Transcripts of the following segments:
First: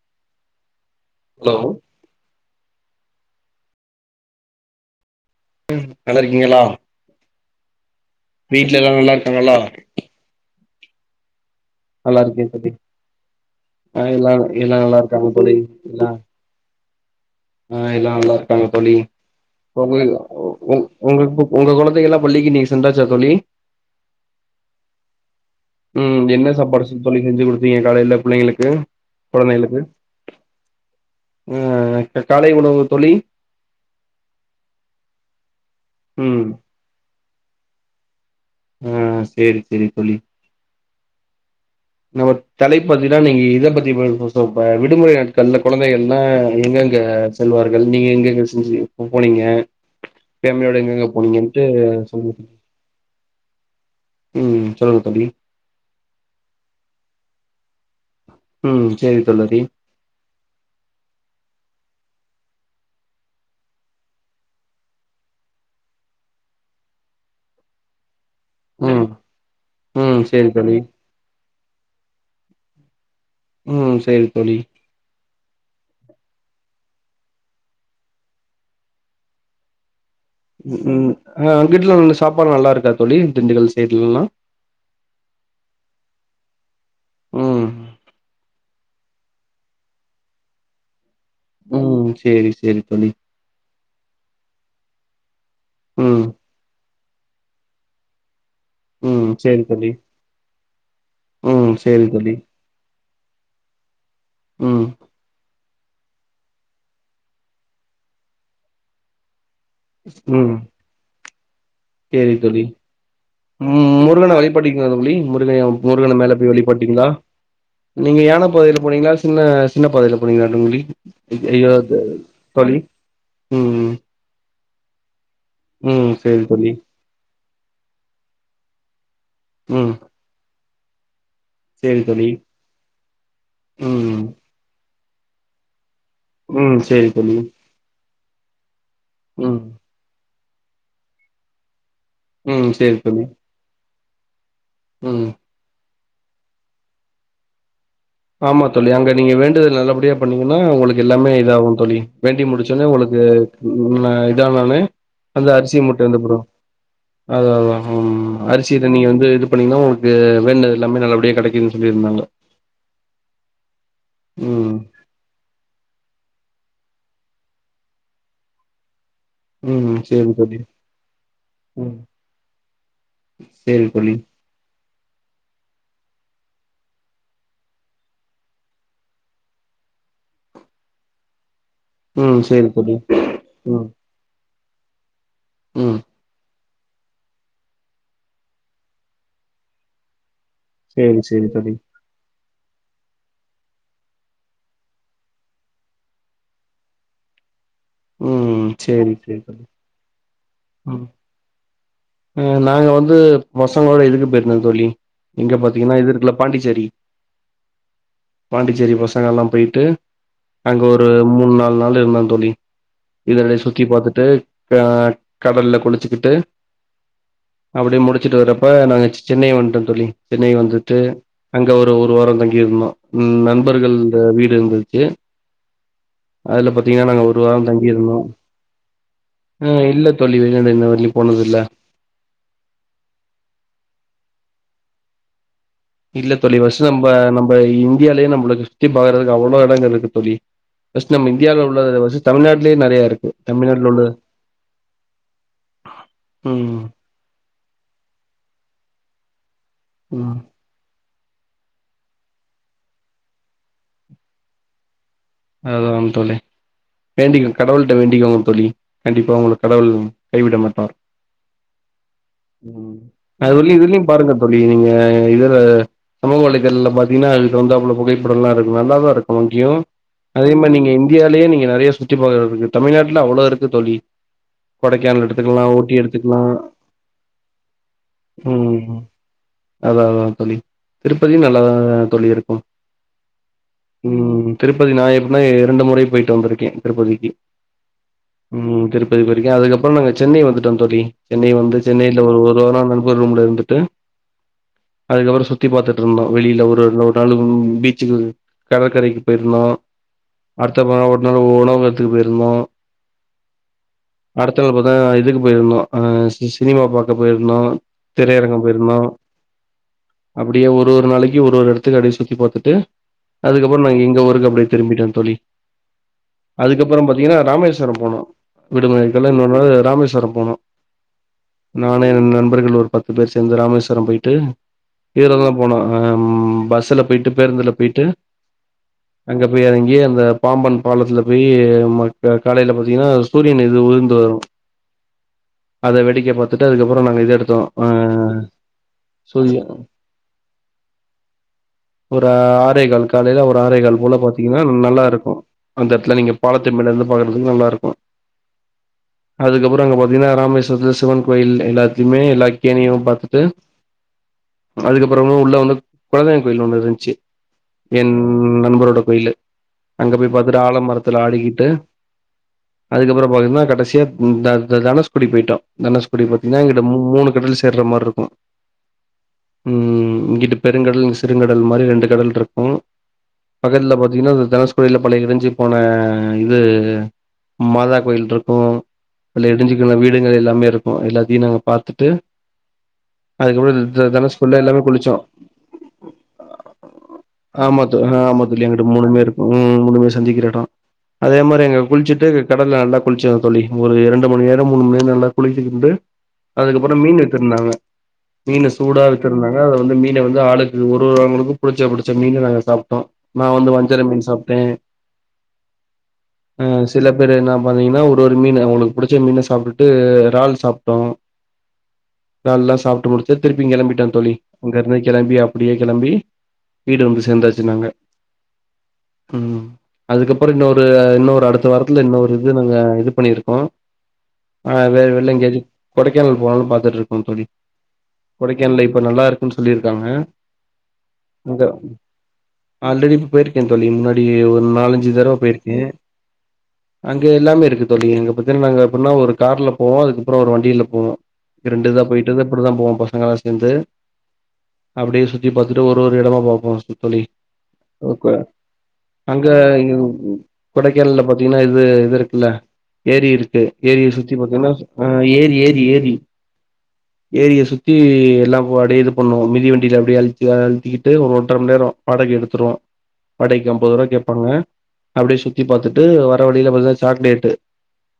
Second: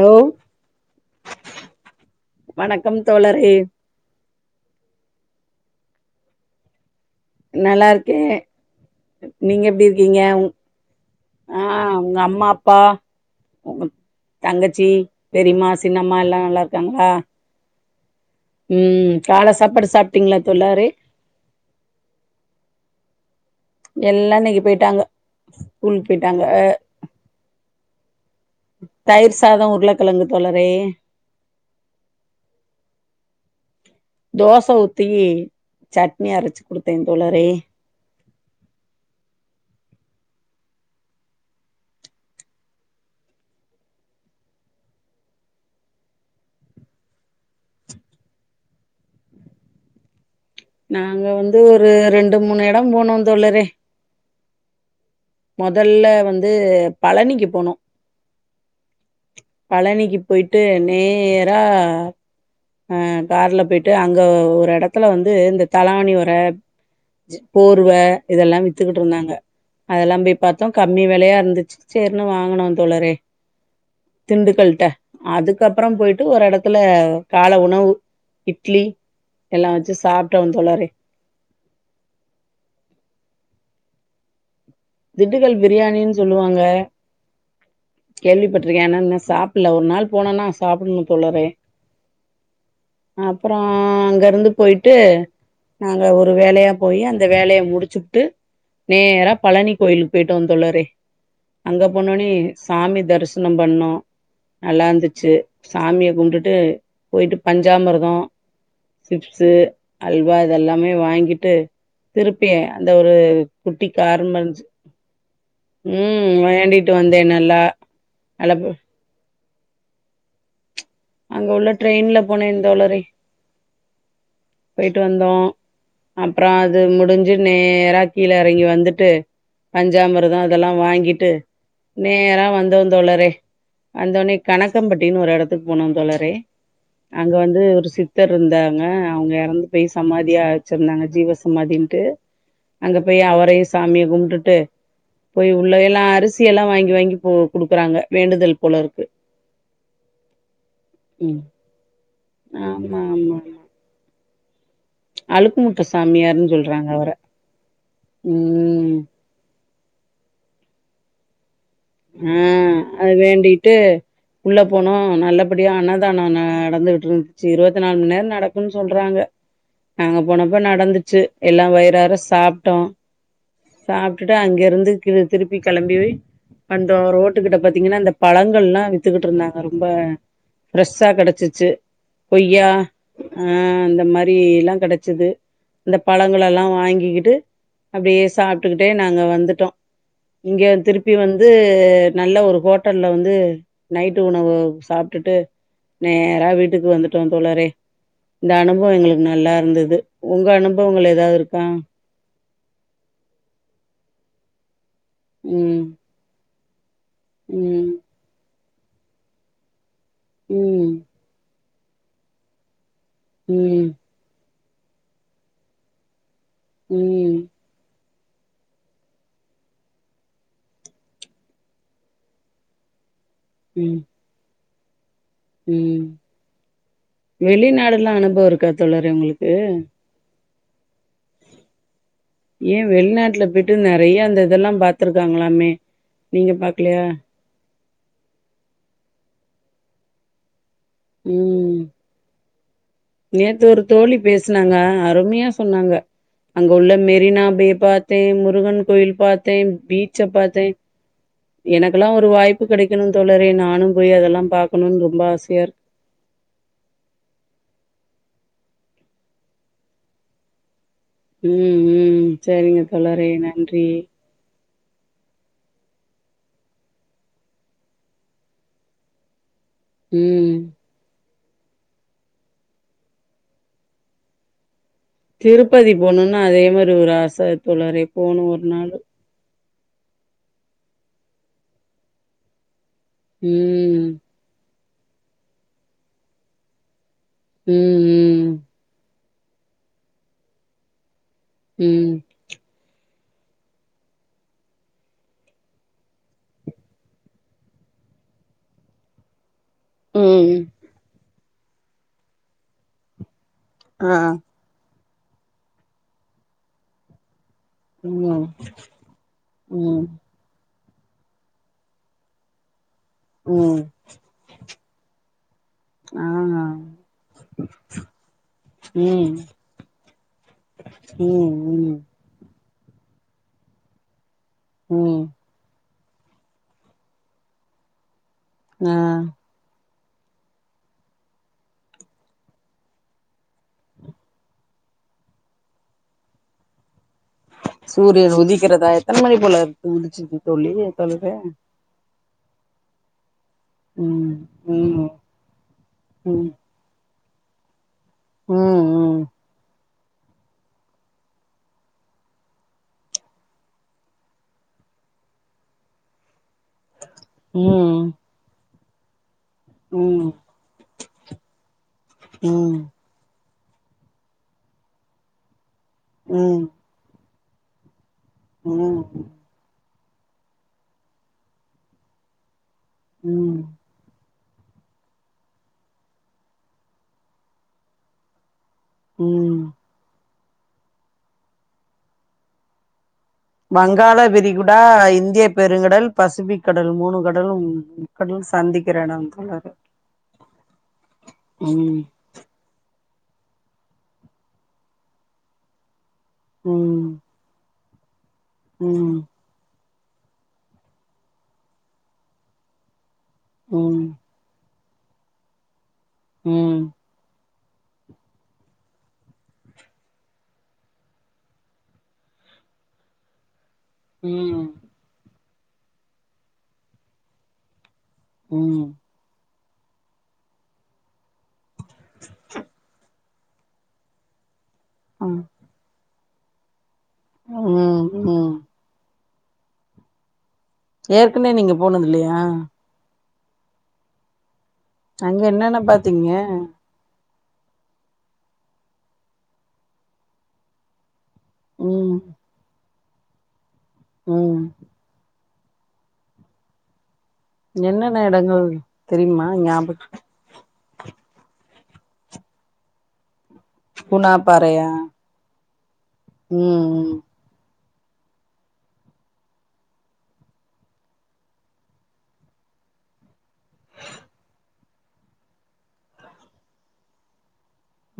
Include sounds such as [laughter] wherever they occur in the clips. Hello hello வணக்கம் தோழரே ம் நல்லா இருக்கீங்களா நல்லா இருக் வீட்ல எல்லாம் நல்லா இருக்காங்களா ஆஹ் உங்க நல்லா இருக்கே அம்மா தோழி அப்பா உங்க ஆ எல்லா எல்லா தங்கச்சி நல்லா இருக்காங்க தோழி பெரியம்மா சின்னம்மா எல்லா நல்லா இருக் க்காங்களா ஆஹ் எல்லா நல்லா இருக்காங்க தோழி கால சாப்பாடு ஒங்க சாப்ட்டீங்களா உ தோழரே ஒங்க ஒங்க கொழந்தைங்கல்லா பள்ளிக்கு இன்னிக்கு சென்றாச்சா தோழி எல்லா இன்னைக்கு போயிட்டாங்க ஸ்கூலுக்கு உம் போயிட்டாங்க என்ன சாப்பாடு சொ தோழி செஞ்சு கொடுத்தீங்க காலைல புள்ளைங்களுக்கு தயிர் சாதோ கொழந்தைகளுக்கு உருளைக்கிழங்கு தோழரே அ க காலை உணவு தோழி தோச ஊத்தி சட்னி ம் அரைச்சு குடுத்தேன் தோழரே ஆ சேரி சேரி தோழி நம்ம தலைப்பத்திதா நீங்க இதபத்திப்ப விடுமுறை நாட்கள்ல குழந்தைகள்லாம் எங்கங்க செல்வார்கள் நீங்க எங்கங்க செஞ்சி ஆ போனீங்க ஃபேமிலியோட எங்கெங்க நாங்க வந்து போனீங்கன்ட்டு ஒரு ரெண்டு மூணு எடம் போனோம் தோழரே உம் சொல்லுங்க தோழி மொதல்ல வந்து பழனிக்கு போ போனோ ம் சேரி தோழரி பழனிக்கு போய்ட்டு நேயர் ஆ ஆஹ் கார்ல போய்ட்டு அங்க ஒரு எடத்துல வந்து இந்த தலவாணி உர போர்வ இதெல்லா வித்துக்கிட்டு ம் இருந்தாங்க அதெல்லா ம் போய் சேரி பாத்தோ தோழி கம்மி விலயா இருந்துச்சு சேர்னு வாங்னோ தோழரே உம் செரி தோழி அதுக்கப்றோ போயிட்டு ஒரு எடத்துல கால உணவு இட்லி எல்லா வச்சு சாப்ப உம் அங்கீட்டுலா நல்ல சாப்பாட்லா நல்லா இருக்கா தோழி திண்டுக்கல் சைட்லலா திண்டுக்கல் பிரியாணின்னு சொல்லுவாங்க உம் கேள்விப்பட்டிருக்கே ஆனா இன்னு சாப்பிடல ஒரு நாள் போனனா சாப்டுவே தோழரே ம் சேரி சேரி தோழி அப்றோ அங்கருந்து போய்ட் ட்டு நாங்க ம் ஒரு வேலயா போய் அந்த வேலய முடிச்சுட்டு ம் நேரா சேரி பழனி தோழி கோயிலுக்கு போய்ட்டோ தோழறே ம் அங்க சேரி போனோனே தோழி சாமி தரிசனோ பண்ணோ ம் நல்லாருந்துச்சு சாமிய கும்பிட்டுட்டு போயிட்டு பஞ்சாமிர்தோ சிப்ஸு அல்வா ம் இதெல்லாமே வாங்கிட்டு சேரி திருப்பியே தோழி அந்த ஒரு குட்டி ம் கார் முருகன மாரி இருந்துச்சு வழிபட்டீங்களா தோழி முருக முருகன மேல போய் வழிபட்டீங்களா வந்தே நல்லா நீங்க யான நல்லா போ- பகுதில போனீங்களா சின்ன சின்ன பாதைல போனீங்களா தோழி அங்க உள்ள [unintelligible] ட்ரெயின்ல போனேன் தோழி தோழரே உம் போயிட்டு வந்தோ அப்றோ அது முடிஞ் நேரா கீழ இறங்கி வந்துட்டு ம் பஞ்சாமிர்தோ அதெல்லா வாங்கிட்டு சேரி தோழி நேரா வந்தோ தோழறே ம் வந்தோனே கணகம்ப்பட் அப்டின்னு ஒரு எடத்துக்கு போனோ தோழ ரே ம் சேரி தோழி அங்க வந்து ஒரு சித் தர் இருந்தா ங்க அவுங்க ம் எறந்து போய் சமாதியா வச்சிருந்தாங்க ஜீவசமாதி ட்டு ம் சேரி அங்க போய் தோழி அவரையும் சாமிய கும்ட்டுட்டு ம் போய் உள்ள எல்லா அரிசி எல்லா வாங்கி வாங்கி போ குடுக்குறாங்க வேண்டுதல் ஆமா போல தோழி இருக்கு. அங்க நீங்க வேண்டுதல் நல்லபடியா பண்ணீங்கன்னா உங்களுக்கு எல்லாமே ம் இதாகு தோழி வேண்டி முடிச்சோடனே ஆமா உங்களுக்கு ஆமா ந இதா [unintelligible] அந்த அழுக்கு அரிசி மூட்ட வந்தப்றோ சாமியார்ன்னு சொல்றாங்க அவர. அதா அதா உம் அரிசியித ம் நீங்க வந்து இது பண்ணீங்கன்னா உங்க ளுக்கு வேண்டுனது எல்லாமே நல்லபடிய கிடைக்கு உம் வேண்டிட்டு உள்ள ம் போனோ நல்லபடியா அன்ன தானோ ந நடந்துகிட்டு இருந்துச்சு இருவத் நாலு மண் நேரோ நடக்குன் சொல்றாங்க ம் நாங்க சேரி தோழி போனப்ப நடந்துச்சு எல்லா ம் வயிறாற சாப்பிட்டோ சேரி தோழி சாப்ட்டுட்டு அங்கிருந்து கி திருப்பி கிளம்பி போய் வந்தோ ரோட்டுக்கிட்ட பாத்தீங்கன்னா இந்த பழங்கள்லா வித்துக்கிட்டு இருந்தாங்க ரொம்ப ஃப்ரெஷ்ஷா கிடச்சிச்சு ம் சேரி கொய்யா தோழி ஆஹ் ம் அந்த மாரி எல்லா கிடச்சது ம் இந்த பழங்கள் எல்லா வாங்கிக்கிட்டு அப்படியே சாப்பிட்டுக்கிட்டே நாங்க வந்துட்டோ இங்க திருப்பி சேரி வந் சேரி து தோழி நல்ல ஒரு ஹோட் டல்ல வந்து நைட்டு உணவு சாப்பிட்டுட்டு நேரா வீட்டுக்கு வந்துட்டோ தோழரே இந்த ம் அனுபவ சேரி எங்களுக்கு சேரி நல்லா தோழி இருந்தது உங்க ம் அனுபவங்கள் ஏதாது இருக்கா அ நாங்க வந்து பசங்களோட இதுக்கு போயிருந்தோ தோழி இங்க பாத்தீங்கன்னா இது இருக்குல பாண்டி சேரி உம் பாண்டிச்சேரி பசங்க எல்லா போயிட்டு அங்க ம் ஒரு மூண் நால் நாள் இருந்த தோழி [unintelligible] சுத்தி ம் பாத்துட்டு ஆ கடல்ல குளிச்சுக்கிட்டு ம் அப்டியே முடி ச்சிட்டு வர்றப்ப நாங்க சி சென்னை வந்டோ தோழி சென்னை வந்துட்டு அங்க ஒரு ஒரு வாரோ தங்கியிருந்தோ உம் ம் நண்பர்கள்ட வீடு இருந்து ச்சி ம் அதுல பாத்தீங்கன்னா நாங்க ஒரு வாரம் தங் நல்லா அனுபவம் இருக்கா தோழரே உங்களுக்கு இன்னவரையிலு ஏன் வெளிநாட்ல போயிட்டு ந நறைய அந்த இதெல்லா பாத்துருக்காங்களாமே இல்ல நீங்க தோழி ஃபஸ்ட்டு பாக்கலையா? நம்ப நம்ப இந்தியாலேயே நம்மளுக்கு சுத்தி பாக்கறதுக்கு அவ்ளோ இடங்கள் இருக்கு தோழி ஃபஸ்ட் நம்ம இந்தியாவுல ம். உள்ளதுல ஃபஸ்ட்டு தமிழ்நாட்லே நறைய இருக்கு நேத்து ஒரு தமிழ்நாட்ல உள்ள தோழி பேசுனாங்க அருமையா சொன்னாங்க அங்க ம் உள்ள மெரினா நா போய் பாத்தேன் முருகன் கோயில் பாத் தேன் பீச்ச ம் பாத்தேன் எனக்குல்லாம் ஒரு வாய்ப்பு கெடைணும் தோழரே நானும் போய் அதெல்லாம் பாக்கணும்னு ரொம்ப ஆசையா இருக்கு. அதலா வரு தோழி வேண்டிக்கிற கடவுள்ட்ட வேண்டி க்கோங்க தோழி கண்டிப்பா உங்கள கடவுள் கைவிடமாட்டார் உம் உம் சேரிங்க தோழரே நன்றி ஆ இதுல சமூக வலைதளல பாத்தீங்கன்னா அதுக்கு தகுந்தாபுல புகைப்படம்லாம் இருக்கும் நல்லாதா இருக்கும் அங்கியும் அதே ம். மாரி நீங்க இந்தியா லே நீங்க நறைய சுத்திப் பாகங்களுக்கு இருக்கு தமிழ்நாட்ல அவ்ளோ இருக்கு தோழி கொடைக்கானல் எடுத்துக்கலா திருப்பதி ஊட்டி போணுன்னு எடுத்துக்கலா அதே மாரி ஒரு ஆசத்தோழரே போணும் ஒரு நாளு ம் அதா அதா தோழி திருப்பதியும் நல்லாதா தோழி இருக்கும் ம். உம் திருப் திருப்பதி நா எப்டினா இரண்டு முறை போயிட்டு வந்துருக்கேன் திருப்பதிக்கு ம், உம் போயிருக்கே அதுக்கப்புறம் நாங்க சென்னை வந்துட்டோம் தோழி சென்னை வந்து ம், ம். சென்னையில ஒரு ஒரு வாரம் நண்பர் ரூம்ல இருந்துட்டு அதுக்கப்புறம் சுத்தி பாத்துட்டு இருந்தோம் வெளியில ஒரு நாலு பீச்சுக்கு கடற்கரைக்கு போயிருந்தோம் ம். அடுத்த பவ இன்னு உணவகத்துக்கு போயிருந்தோம் ஆ. அடுத்த நாள் பாத்தா இதுக்கு போயிருந்தோம் ஆ சி சினிமா பாக்க போயிருந் ருந்தோம் ம். திரையரங்கம் போயிருந்தோம் ம் அப்டியே ஒரு ஒரு ஒரு நாளைக்கு ஒரு ஒரு எடத்துக்கு அப்டியே சுத்தி பாத்துட்டு ம் அதுக்கப்புறோ நாங்க இங்க ஊருக்கு அப்டே திரும்பிட்டோ தோழி ஆ அதுக்கப்புறோ பார்த்தீங்கன்னா ராமேஸ்வர போனோ ம் விடுமுறைக்கெல்லா இன்னொரு நாளு ராமேஸ்வரம் போனோ ம் ம் நானு எ நண்பர்கள் ஒரு பத்து பேர் சேந்து ராமேஸ்வரம் போயிட்டு ம் இதுலதா போனோ ஆ ம் பஸ்ல போயிட்டு பேருந்துல போயிட்டு ஆ அங்க போய் எறங்கி அத பாம்பன் பாலத்துல போய் காலையிலா பதிங்கன்னா சூரியன் இது உந்து வரு அத வெடிக்க பாத்திட்டு அதுக்கப்புறோ நாங்க இது எடுத்தோ ஆ சூரிய உதிக்கரத எத்தன மணி போல சூரிய உதிச்சது தோழியே தோழரே ஒரு ஆறே கால் காலையில ஒரு ஆறே கால் போல ம் பாத்தீங்கனா நல்லா ம் இருக்கு அந்த எடத்துல நீங்க ம் பாலத்து மேலருந்து பாக்கறதுக்கு நல்லா இருக்கு ம் ம் அதுக்கப்புறோ அங்க பா பாத்திங்கனா ராமேஸ்வரத்தில சிவன் கோயில் எல்லாத்தையுமே எல்லா கேணியு பாத்துட்டு அதுக்கப்புறமே உள்ள வந்து கொழந்தை கோயில் ஒன்னு இருந்துச்சு ம் என் நண்பரோட கோயில் அங்க ம் போய் பாத்துட்டு ஆழ மரத்துல ஆடிக்கிட்டு ம் அதுக்கப்புறோ பாத்தீன்னா கடசியா த தனுஸ்கோடி போயிட்டோ தனுஸ்கோடி பாத்தீன்னா ம் இங்கிட்டு மூணு கடல் சேர மாரி இருக்கு ம் ம் இங்கிட்டு பெருங்கடல் சிறுங்கடல் மாரி ரெண்டு கடல் இருக்கு ம் பக்கத்துல பாத்தீங்கனா தனுஷ்கோடில பழைய இடிஞ்சு போன இது மாதா கோயில் இருக்கு பல ம் எடிஞ்சுக்கண வீடு இன்னு எல்லாமே இருக்கு எல்லாத்தையு நாங்க பாத்துட்டு அதுக்கப்புறோ த வங்காள தனுஷ்கோடில விகுடா எல்லாமே குளிச்சோ இந்திய பெருங்கடல் பசிபிக் கடல் மூணு கடலு கடல் இல்ல எங்கிட்ட சந்திக்கிற மூணுமே எடம் இருக்கு தோழரே ம் மூன்றுமே சந்திக்கிற எடோ அதே மாரி எங்க ம் குளிச்சிட்டு கடல ந நல்லா குளிச்சோ தோழி ஒரு இரண்டு மணி நேரம் மூணு மணி நேரம் நல்லா குளிச்சுக்கிட்டு அதுக்கப்புறோ ம் மீன் எடுதிருந்தாங்க மீன சூடா ம் வெச்சிருந்தாங்க அத வந்து மீ மீன வந்து ஆளுக்கு ஒருவங்களுக்கு புடிச்ச புடிச்ச மீன நாங்க சாப்ட்டோ நா வந்து ம் வஞ்சர மீன் சாப்ட்டே ஆ ம் சில பேரு என்ன பாத்திங்கனா ஒரொரு மீனு அவங்களுக்கு புடிச்ச மீன சாப்ட்டுட்டு எறால் சாப்ட்டோ எறால்லா சாப்ட்டு முடிச்சு திருப்பி கெளம்பிட்டோ தோழி ம் அங்கிருந்து கெளம்பி அப் டியே கெளம்பி வீடு வந்து சேந்தாச்சு நாங்க ம் ம் அதுக்கப்புற இன்னொரு இன்னொரு அடுத்த வாரத்துல இன்னொரு இது நாங்க இது பண்ணிரு அது ம் வெள்ளயங்களி கொடை கானல் போலானு பாத்துட்ருக் கோ தோழி ம் கொடைக்கானல்ல இப்ப நல்லாருக் குன் சொல்லிருக்காங்க ஏற்கனவே அங்க நீங்க போனதில்லையா ஆல்ரெடி ப்ப போயிருக்கே தோழி முன்னாடியே ஒரு நாலஞ்சு தடவ அங்க போயிருக்கே என்னென்ன பாத்தீங்க அங் க எல்லாமே இருக்கு தோழி எங்க பாத்தின நாங்க எப்பின்னா ஒரு கார்ல போவோ அதுக்கப்பற ஒரு வண்டில போவோ ரெண்டு இதா ம் போயிட்டுத இப்பிடிதா போவம்ப்பா நாங்களா சேந்து ம் தி பாத்துட்டு ஒரு ஒரு எடமா பாப்போ தோழி என்னென்ன க எடங்கள் அங்க தெரியுமா ஞாப கொடைக்கானல்ல பாத்திங்கனா இது இது இருக்குல்ல ஏரி இருக் கு ஏரிய குணா சுத்தி பாத்தன்னா பாறையா ஆ ஏரி ஏ ஏரி ம் ஏரிய சுத் தி எல்லா அடியே இது பண்ணுவோ மிதி வண்டில அப்டியே அழுத்தி ஆ அழுத்திகிட்டு ஒரு ஒன்ற மண் நேர வாடகை எடுத் துருவோ வாடகைக்கு அம்பதுருவா கேப்பாங்க அப்டியே சுத்தி பாத்துட்டு வர்ற வழியில பாத்தா சாக்லேட்டு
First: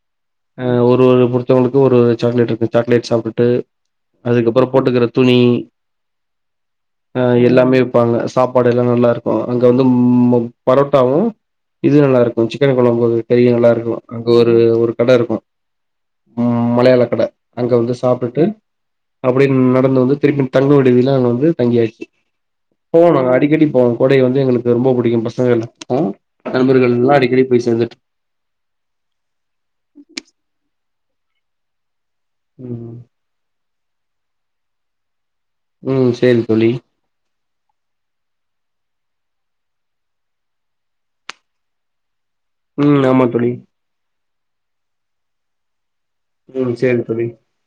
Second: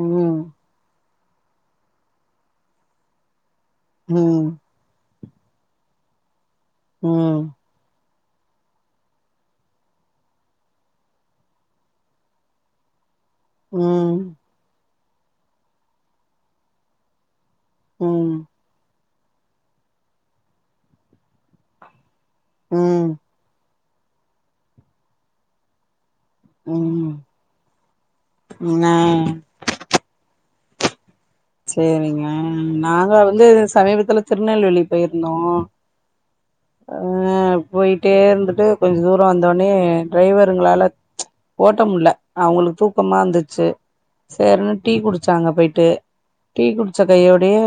ம் அ ஒரு ஒரு ஒருத்தவங்களுக்கு ஒரொரு சாக்லேட் இருக்கு சாக்லேட் சாப்புட்டு ம் அதுக்கப்பற போட்டுக்கற துணி ம் அ ம் எல்லாமே விப்பாங்க சாப்பாடு எல்லா நல்லாருக் கு அங்க வந்து ம் பரோட்டாவு இது நல்லாருக்கு சிக்கன் கொழம்பு பெரியே நல்லாருக்கு ம் அங்க ஒரு ஒரு கடெருக்கு மலயாள கடெ அங்க வந்து ம் சாப்பிட்டு அப்டின் நடந்து வந்து திருப்பின் தங்கவூடுநிலா அங்க வந்து தங்கியாயிச்சு ம் போணு அடிக்கடி போ கொடை வந்து எங்குளுக்கு ரொம்போ புடிக்கு பசங்கல்லெ நண்பர்கள்லா ம் அடிக்கடி போய் சேந்துட் ஆ சேரிங்க ம் நாங்க வந்தூ சமீபத்தில திர்நெல்வேலி பெயிர் உம் சேரி தோழி அஹ் போயிட்டேருந்துட்டு கொஞ் தூரோ வந்தொன்னே டிரைவருங்களாலத் ஓட்ட முல்லெ அவங்குளுக் ம் ஆமா தோழி தூக்கமாந்துச்சு சேரேன்னு டீ குடிச்சாங்கெ போயிட்டூ டீ ம் சேரி குடிச்ச தோழி கையோடையே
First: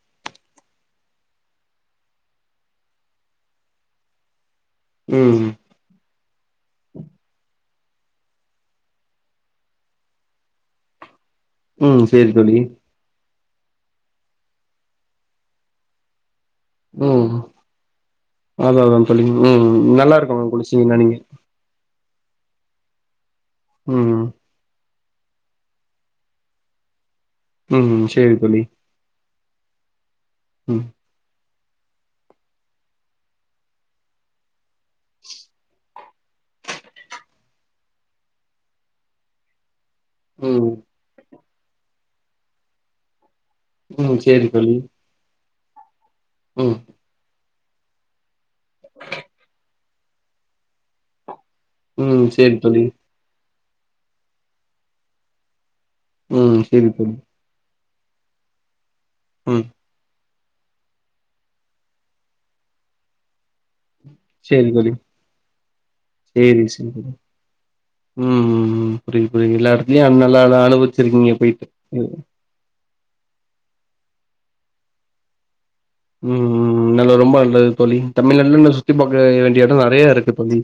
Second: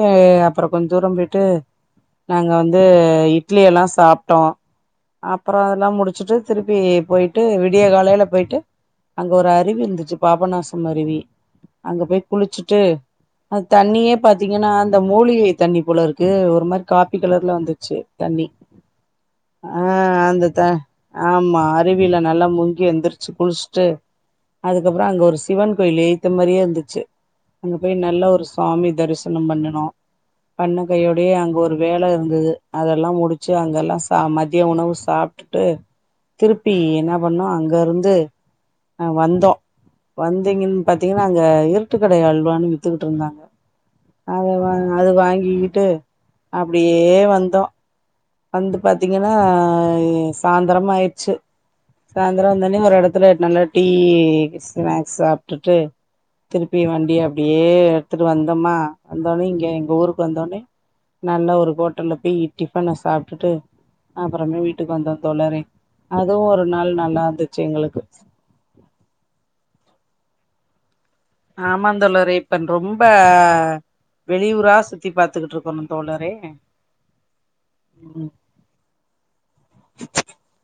அப்பறோ கொஞ் தூரோ விட் டு நாங்கெ வந்தூ இட் லி எல்லா சாப்ட்டோ ம் அப்பறோ அதலா முடிச்சிட்டு திருப்பீ போயிட்டு விட் விடியெ காலேலெ போயிட்டு அங்க ஒரு அருவிந்துச்சு பாபநாசம் அருவி அங்க ம் போய் சேரி தோழி குளிச்சிட்டு அத் தண்ணியே பாத்தீங்கனா அந்தெ மூலிகை தண்ணி போலருக்கூ ஒரு ஒர் மாரி காப்பி ம் கலர்லெ வந்துச்சு தண்ணி அதா அதா தண்ணிக்குல்லூ ஆ நல்லாருக்கு குளிஷிங்கினா நீங்கெ அருவிலெ நல்லா மூங்கி ஏந்து குளிஷ்ட்டு ம் அது கப்றோ அங்க ஒரு சிவன் கோயிலு ஏத்தெ மரியே ந்துச்சு அங்க போய் ம் நல்லா சேரி ஒரு தோழி சுவாமி தரீச் புனூம் பண்ணனூ பண்ணெ ம் கையோடையே அங்க ஒரு வேலேருந்தது அதெல்லாம் முடிச்சு அங்கெல்லாம் ச மதிய உணவு சாப்பிட்டுட்டு திருப்பி என்ன பண்ணோம் அங்க இருந்து அஹ் வந்தோம் ம் வந்தீங்கன்னு பாத்தீங்கன்னா அங்க இருட்டுக்கட அல்வானு வித்துக்கிட்டு இருந்தாங்க ம் சேரி அத வா தோழி அது வாங்கிக்கி ட்டு ம் அப்டியே வந்தோம் வந்து பாத்தீங்கன்னா ஆ சாய்ந்தரமாயிடுச்சு ம் சாய்ந்தர சேரி வந்தோன்னே தோழி ஒரு எடத்துல நல்ல டீ ஸ்நாக்ஸ் சாப்ட்டுட்டு ம் திருப்பியு செரி தோழி வண்டிய அப்டியே எடுத்துட்டு வந்தோமா இருந்தாலும் இங்க ம் எங்க ஊருக் வந்தோன்னே நல்லா ஒரு ஹோட்டல்ல போய் டிஃபன சாப்ட்டுட்டு அப்புறமே செரி வீட்டுக்கு தோழி வந்தோ தோழரே அதுவு சேரி ஒரு செரி நாள் தோழி நல்லா இருந்துச்சு எங்களுக்கு லியும் நல்லா நல்லா அனுபவிச் ச்சிருக்கீங்க போயிட்டு ம்ப வெளியூரா சுத்தி பார்த்துக்கிட்டு இருக்கோணும் ம் ம் நல்ல ரொம்ப நல்லதுங்க தோழி ம் தமிழ்நாட்ல சுத்தி பாக்க வேண்டிய எடம் நறைய இருக்கு தோழி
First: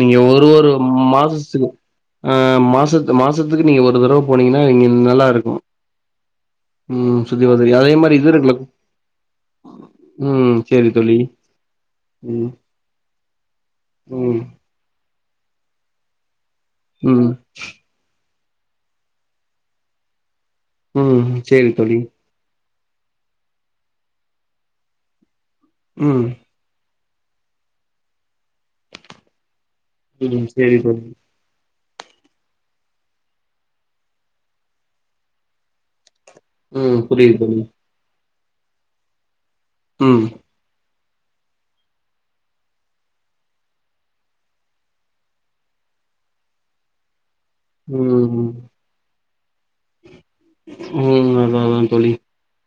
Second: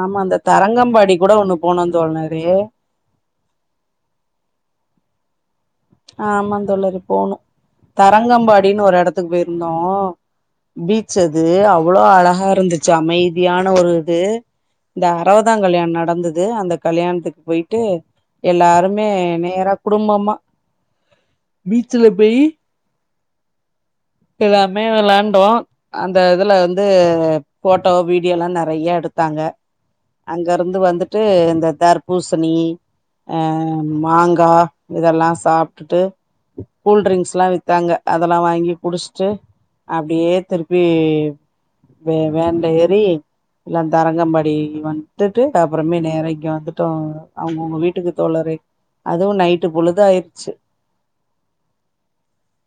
நீங்க அந்த ஒரு ஒரு தரங்கம்பாடி கூட ஒண்ணு மாசத்துக்கு போனோ ஆ தோழரே மாசத்து மாசத்துக்கு நீங்க ஒரு தடவை போனீங்கன்னா நல்லாருக்கும் ஆ ஆமா தோழரே போணும் அதே மாரி இது இருக்குல தரங்கம்பாடினு ஒரு எடத்துக்கு போயிருந்தோம் ஆ ம் சேரி பீச் தோழி அது அவ்வளோ அழகா ம் இருந்துச்சு அமைதியான ஒரு இது ம் இந்த அறவதா கல்யாண நடந்தது அந்த ம் கல்யாணத்துக்கு போயிட்டு எல்லாருமே நேரா குடும்பமா உம் சேரி தோழி எல்லாருமே வெளாண்டோம் அந்த ம் இதுல வந்து போட்டோ வீடியோல்லாம் நறைய எடுத்தாங்க அங்க ம் இருந்து சேரி தோழி வந்துட்டு இந்த தர் பூசணி ஆ மாங்கா இதெல்லா சாப் டுட்டு ம் புரியுது கூல்ட்ரிங்க்ஸ்லாம் தோழி வித்தாங்க அது அதல்லா வாங்கி குடிச்ட்டு ம் அப்டியே திருப்பி கு வே வேன்ல ஏறி எல்லா தரங்கம்பாடி வந்துட்டு அப்றமே நேரா இங்க வந்துட்டோ அவ்ங்க அவ்ங்க வீட்டுக்கு ம் தோழரே அதுவு நைட் ட்டு பொழுதாயிர்ச்சு உம் அதா அதா தோழி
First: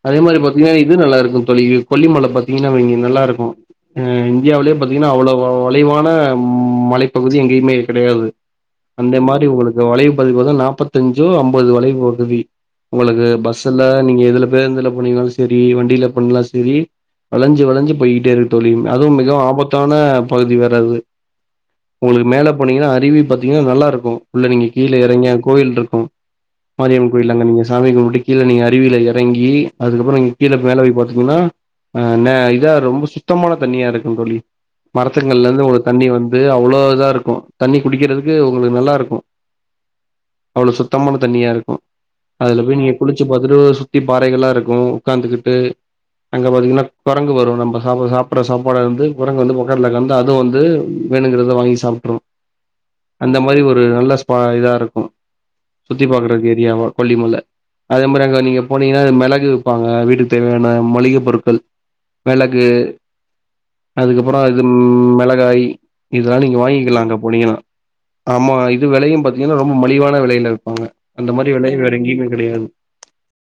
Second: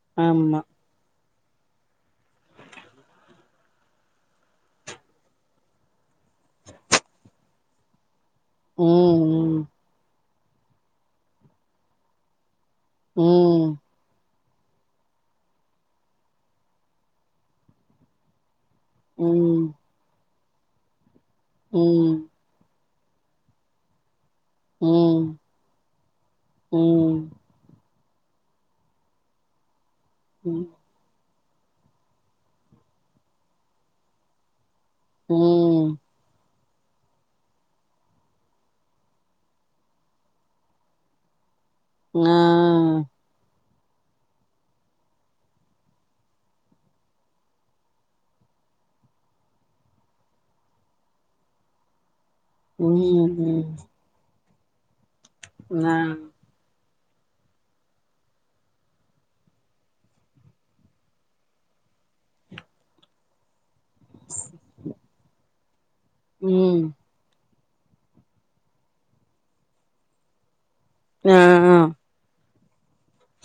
அதே மாரி ஆமா பாத்தீங்கனா இது நல்லா இருக்கு தோழி இங்க கொல்லிமல பாத்தீங்கனா இங்க நல்லா இருக்கு உம் இந்தியாவிலே பாத்தீங்கனா அவ்வளவு வளைவான உம் மலைப்பகுதி எங்கேயுமே கெடையாது அந்த மாரி ம் உங்களுக்கு வளைவு அதுபோக நாப்பத்தஞ்சோ ஐம்பது வலை உதவி உங்களுக்கு ம் பஸ்ல்ல நீங்க எதுல பேருந்துல போனீங்களாலு சரி வண்டியில போனிங்களா சரி வளஞ்சு வளஞ்சி போயிட்டேருக் தோழி அதுவும் மிக ம் ம் ஆபத்தான பகுதி வேற அது ம் உங்களுக்கு மேல போனிங்கனா அ டிவி பாத்தீங்கன்னா நல்லா இருக்கு உள்ள நீங்க கீழ ம் எறங்கி அங்க கோயில் இருக்கு மாரியம்மன் ம் கோயில் அங்க நீங்க முடிக்கில நீங்க அருவில எறங்கி அதுக்கப்புற நீங்க ம் கீழே ம் மேல போய் பாத்தீங்கன்னா ஆ ந இதா ரொம்ப சுத்தமான தண்ணியா இருக்குந் தோழி மரத்தங்கல்ல இருந்து உங்களுக்கு ம் தண்ணி வந்து அவ் அவ்வளோ இதா இருக்கு தண்ணி குடிக்கிறதுக்கு உங்களுக்கு நல்லா இருக்கு அவ்வளோ சுத்தமான தண்ணியாக இருக்கு ஆ அதுல போய் நீங்க குளிச்சு பாத்துட்டு ஒ ஸு சுத்தி பாறைகள்லா இருக்கு உக்காந்துகிட்டு அங்க பாத்திங்கனா கொரங்கு வரு நம்ப சாப்ப சாப்படற சாப்பாட வந்து கொரங்கு வந்து பக்கத்துல உக்காந்து அதுவு வந்து வேணுங்கறத வாங்கி சாப்ட்ரு ம் அந்த மாரி ம் ஒரு நல்லச் பாதிதா இருக்கு ஆ சுத்தி பாக்கறதுக்கு ஏரியாவு கொல்லிமல அதே மாரி அங்க நீங்க போனீங்கன்னா மெளகு விப்பாங்க வீட்டுக்கு தேவையான மள்ளிக பொருட்கள் மெளகு அதுக்கப்புறொ அது மிளகாய் இதால இங்க ம் வாங்கிக்கலா அங்க போனீங்கனா ஆமா இது வெலையு பாத்தீங்கனா ரொம்ப மலிவான வெலைல இரு ஆஹ் உம் கெடையாது